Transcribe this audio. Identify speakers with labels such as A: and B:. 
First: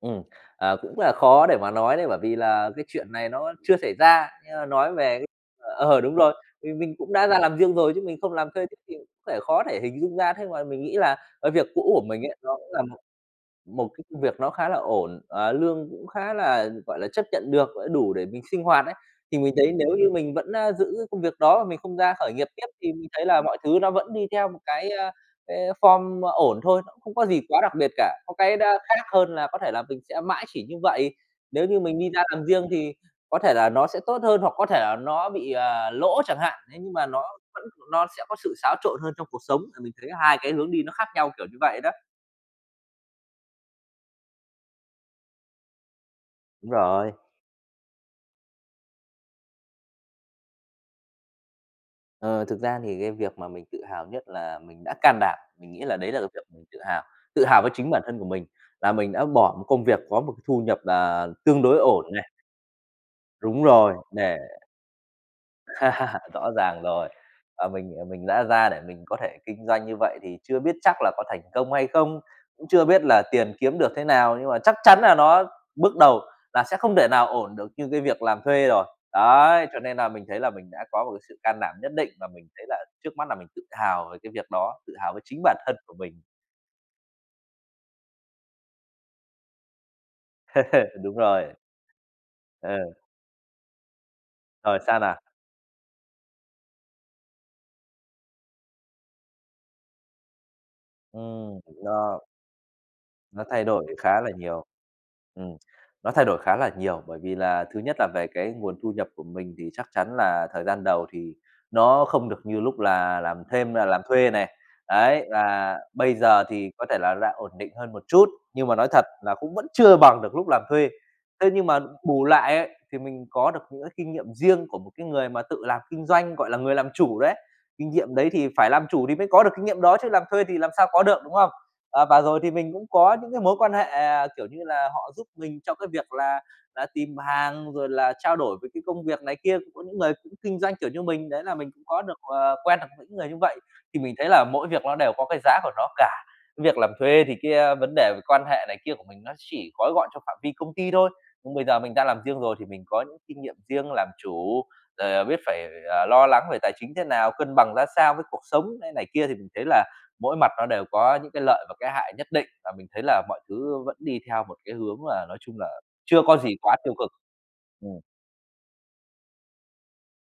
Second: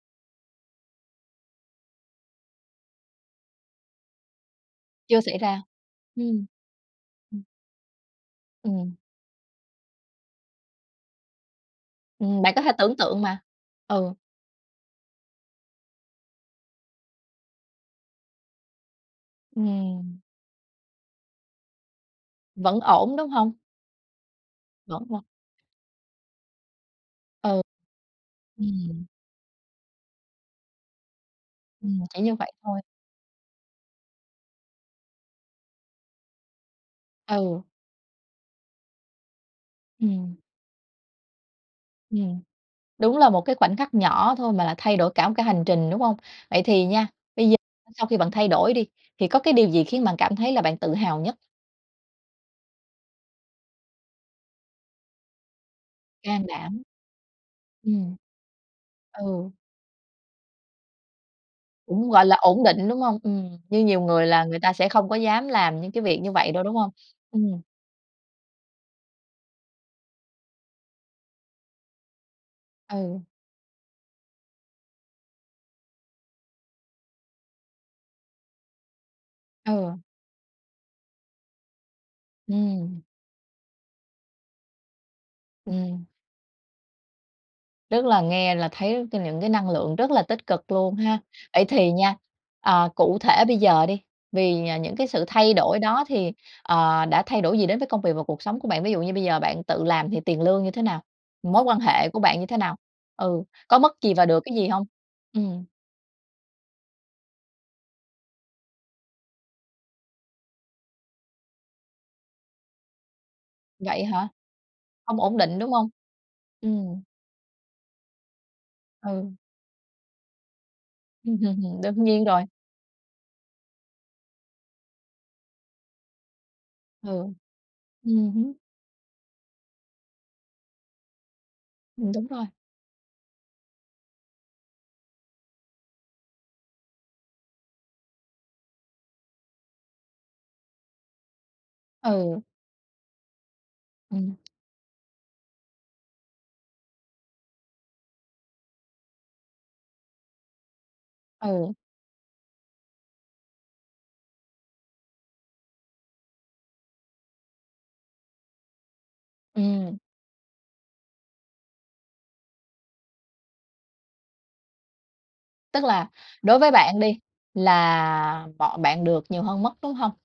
A: Ừm, à, cũng là khó để mà nói đấy bởi vì là cái chuyện này nó chưa xảy ra nhưng mà nói về
B: Chưa
A: cái
B: xảy ra.
A: ờ, đúng rồi,
B: Ừm.
A: thì mình cũng đã ra
B: Ừm.
A: làm riêng rồi chứ mình không làm thuê [unintelligible]
B: Ừm.
A: có thể khó thể hình dung ra thế mà mình nghĩ là, ờ, việc cũ của mình ấy
B: Ừm. bạn
A: nó
B: có
A: cũng
B: thể
A: là
B: tưởng
A: một
B: tượng mà,
A: một cái
B: ừ.
A: công việc nó khá là ổn, ờ, lương cũng khá là, gọi là, chấp nhận được gọi là đủ để mình sinh hoạt ấy, thì mình thấy nếu như
B: Ừm.
A: mình vẫn, a, giữ công việc đó và mình không ra khởi nghiệp tiếp
B: Vẫn
A: thì mình
B: ổn,
A: thấy
B: đúng
A: là
B: hông?
A: mọi thứ nó vẫn đi theo một cái, ơ, ờ,
B: [unintelligible]
A: cái form ổn thôi, nó cũng không có gì quá
B: Ừ,
A: đặc biệt cả, có cái nó khác
B: ừm.
A: hơn là có thể là mình sẽ mãi chỉ như vậy. Nếu như mình
B: Ừm,
A: đi
B: chỉ
A: ra
B: như
A: làm
B: vậy
A: riêng
B: thôi.
A: thì có thể là nó sẽ tốt hơn hoặc có thể là nó bị, à, lỗ chẳng hạn, thế nhưng mà nó
B: Ừ.
A: vẫn nó sẽ có sự xáo trộn hơn trong cuộc sống thì mình thấy
B: Ừm.
A: 2 cái hướng đi nó khác nhau, kiểu như vậy đó.
B: Ừm, đúng là một cái khoảnh khắc nhỏ thôi mà lại thay đổi cả một cái hành trình, đúng hông? Vậy
A: Đúng
B: thì nha,
A: rồi.
B: bây giờ sau khi bạn thay đổi đi, thì có cái điều gì khiến bạn cảm thấy là bạn tự hào nhất?
A: Ờ, thực ra thì cái việc mà mình tự hào nhất là mình đã can đảm, mình nghĩ là đấy là cái việc
B: Can
A: mình tự
B: đảm.
A: hào, tự hào với chính bản
B: Ừm.
A: thân của mình là mình đã
B: Ừ.
A: bỏ một công việc có một cái thu nhập là tương đối ổn
B: Cũng gọi
A: này.
B: là ổn định, đúng hông? Ừm,
A: Đúng
B: như
A: rồi,
B: nhiều người
A: để
B: là người ta sẽ không có dám làm những cái việc như
A: Rõ
B: vậy đâu, đúng
A: ràng
B: hông?
A: rồi,
B: Ừm.
A: ờ, mình, ờ, mình đã ra để mình có thể kinh doanh như vậy thì chưa biết chắc là có thành công hay không cũng chưa biết
B: Ừ.
A: là tiền kiếm được thế nào, nhưng mà chắc chắn là nó bước đầu là sẽ không thể nào ổn được như cái việc làm thuê rồi, đấy. Cho nên
B: Ừ.
A: là mình thấy là mình đã có một cái sự can đảm nhất định và mình thấy là
B: Ừm.
A: trước mắt là mình tự hào về cái việc đó, tự hào với chính bản thân của
B: Ừm.
A: mình.
B: Tức là nghe là thấy trên những cái năng lượng rất là tích cực luôn
A: Đúng
B: ha.
A: rồi.
B: Vậy thì nha,
A: Ờ.
B: ờ, cụ thể bây giờ đi vì, à,
A: Rồi,
B: những
A: sao
B: cái
A: nào?
B: sự thay đổi đó thì, ờ, đã thay đổi gì đến với công việc và cuộc sống của bạn, ví dụ như bây giờ bạn tự làm thì tiền lương như thế nào?
A: Ừm
B: Mối quan hệ của
A: [unintelligible]
B: bạn như thế nào? Ừ,
A: Nó thay
B: có
A: đổi
B: mất gì
A: khá
B: và
A: là
B: được cái
A: nhiều,
B: gì hông?
A: ừm,
B: Ừm.
A: nó thay đổi khá là nhiều bởi vì là, thứ nhất là về cái nguồn thu nhập của mình thì chắc chắn là thời gian đầu thì nó không được như lúc là làm thêm là làm
B: Vậy hả?
A: thuê này,
B: Hông
A: đấy,
B: ổn định, đúng
A: và
B: hông?
A: bây giờ thì có thể
B: Ừm.
A: là đã ổn định hơn một chút nhưng mà nói thật là
B: Ừ.
A: cũng vẫn chưa bằng được lúc làm thuê. Thế nhưng mà
B: Đương nhiên
A: bù
B: rồi.
A: lại ấy thì mình có được những cái kinh nghiệm riêng của một cái người mà tự làm kinh doanh, gọi là, người làm chủ
B: Ừ,
A: đấy, kinh nghiệm đấy
B: ừm
A: thì
B: hứm.
A: phải làm chủ thì mới có được kinh nghiệm đó chứ làm thuê thì làm sao có được, đúng không? Ờ,
B: Ừm,
A: và
B: đúng
A: rồi
B: rồi.
A: thì mình cũng có những cái mối quan hệ, à, kiểu như là, họ giúp mình trong cái việc là là tìm hàng rồi là trao đổi với cái công việc này kia. Cũng có những người cũng kinh doanh kiểu như mình đấy là mình cũng có được,
B: Ừ.
A: ờ, quen được những người như vậy. Thì mình thấy
B: Ừm.
A: là mỗi việc ló đều có cái giá của nó cả, việc làm thuê thì cái, a, vấn đề về quan hệ này kia của mình nó chỉ gói gọn cho phạm vi công ty thôi, nhưng bây
B: Ừ.
A: giờ mình đang làm riêng rồi thì mình có những kinh nghiệm riêng làm chủ, rồi, ờ, biết phải, à, lo lắng về tài chính thế nào, cân bằng ra sao với cuộc sống thế này kia thì mình thấy là
B: Ừm.
A: mỗi mặt nó đều có những cái lợi và cái hại nhất định và mình thấy là mọi thứ vẫn đi theo một cái hướng mà nói chung là
B: Tức là
A: chưa có gì
B: đối với
A: quá tiêu
B: bạn
A: cực.
B: đi
A: Ừm.
B: là bọn bạn được nhiều hơn mất, đúng hông?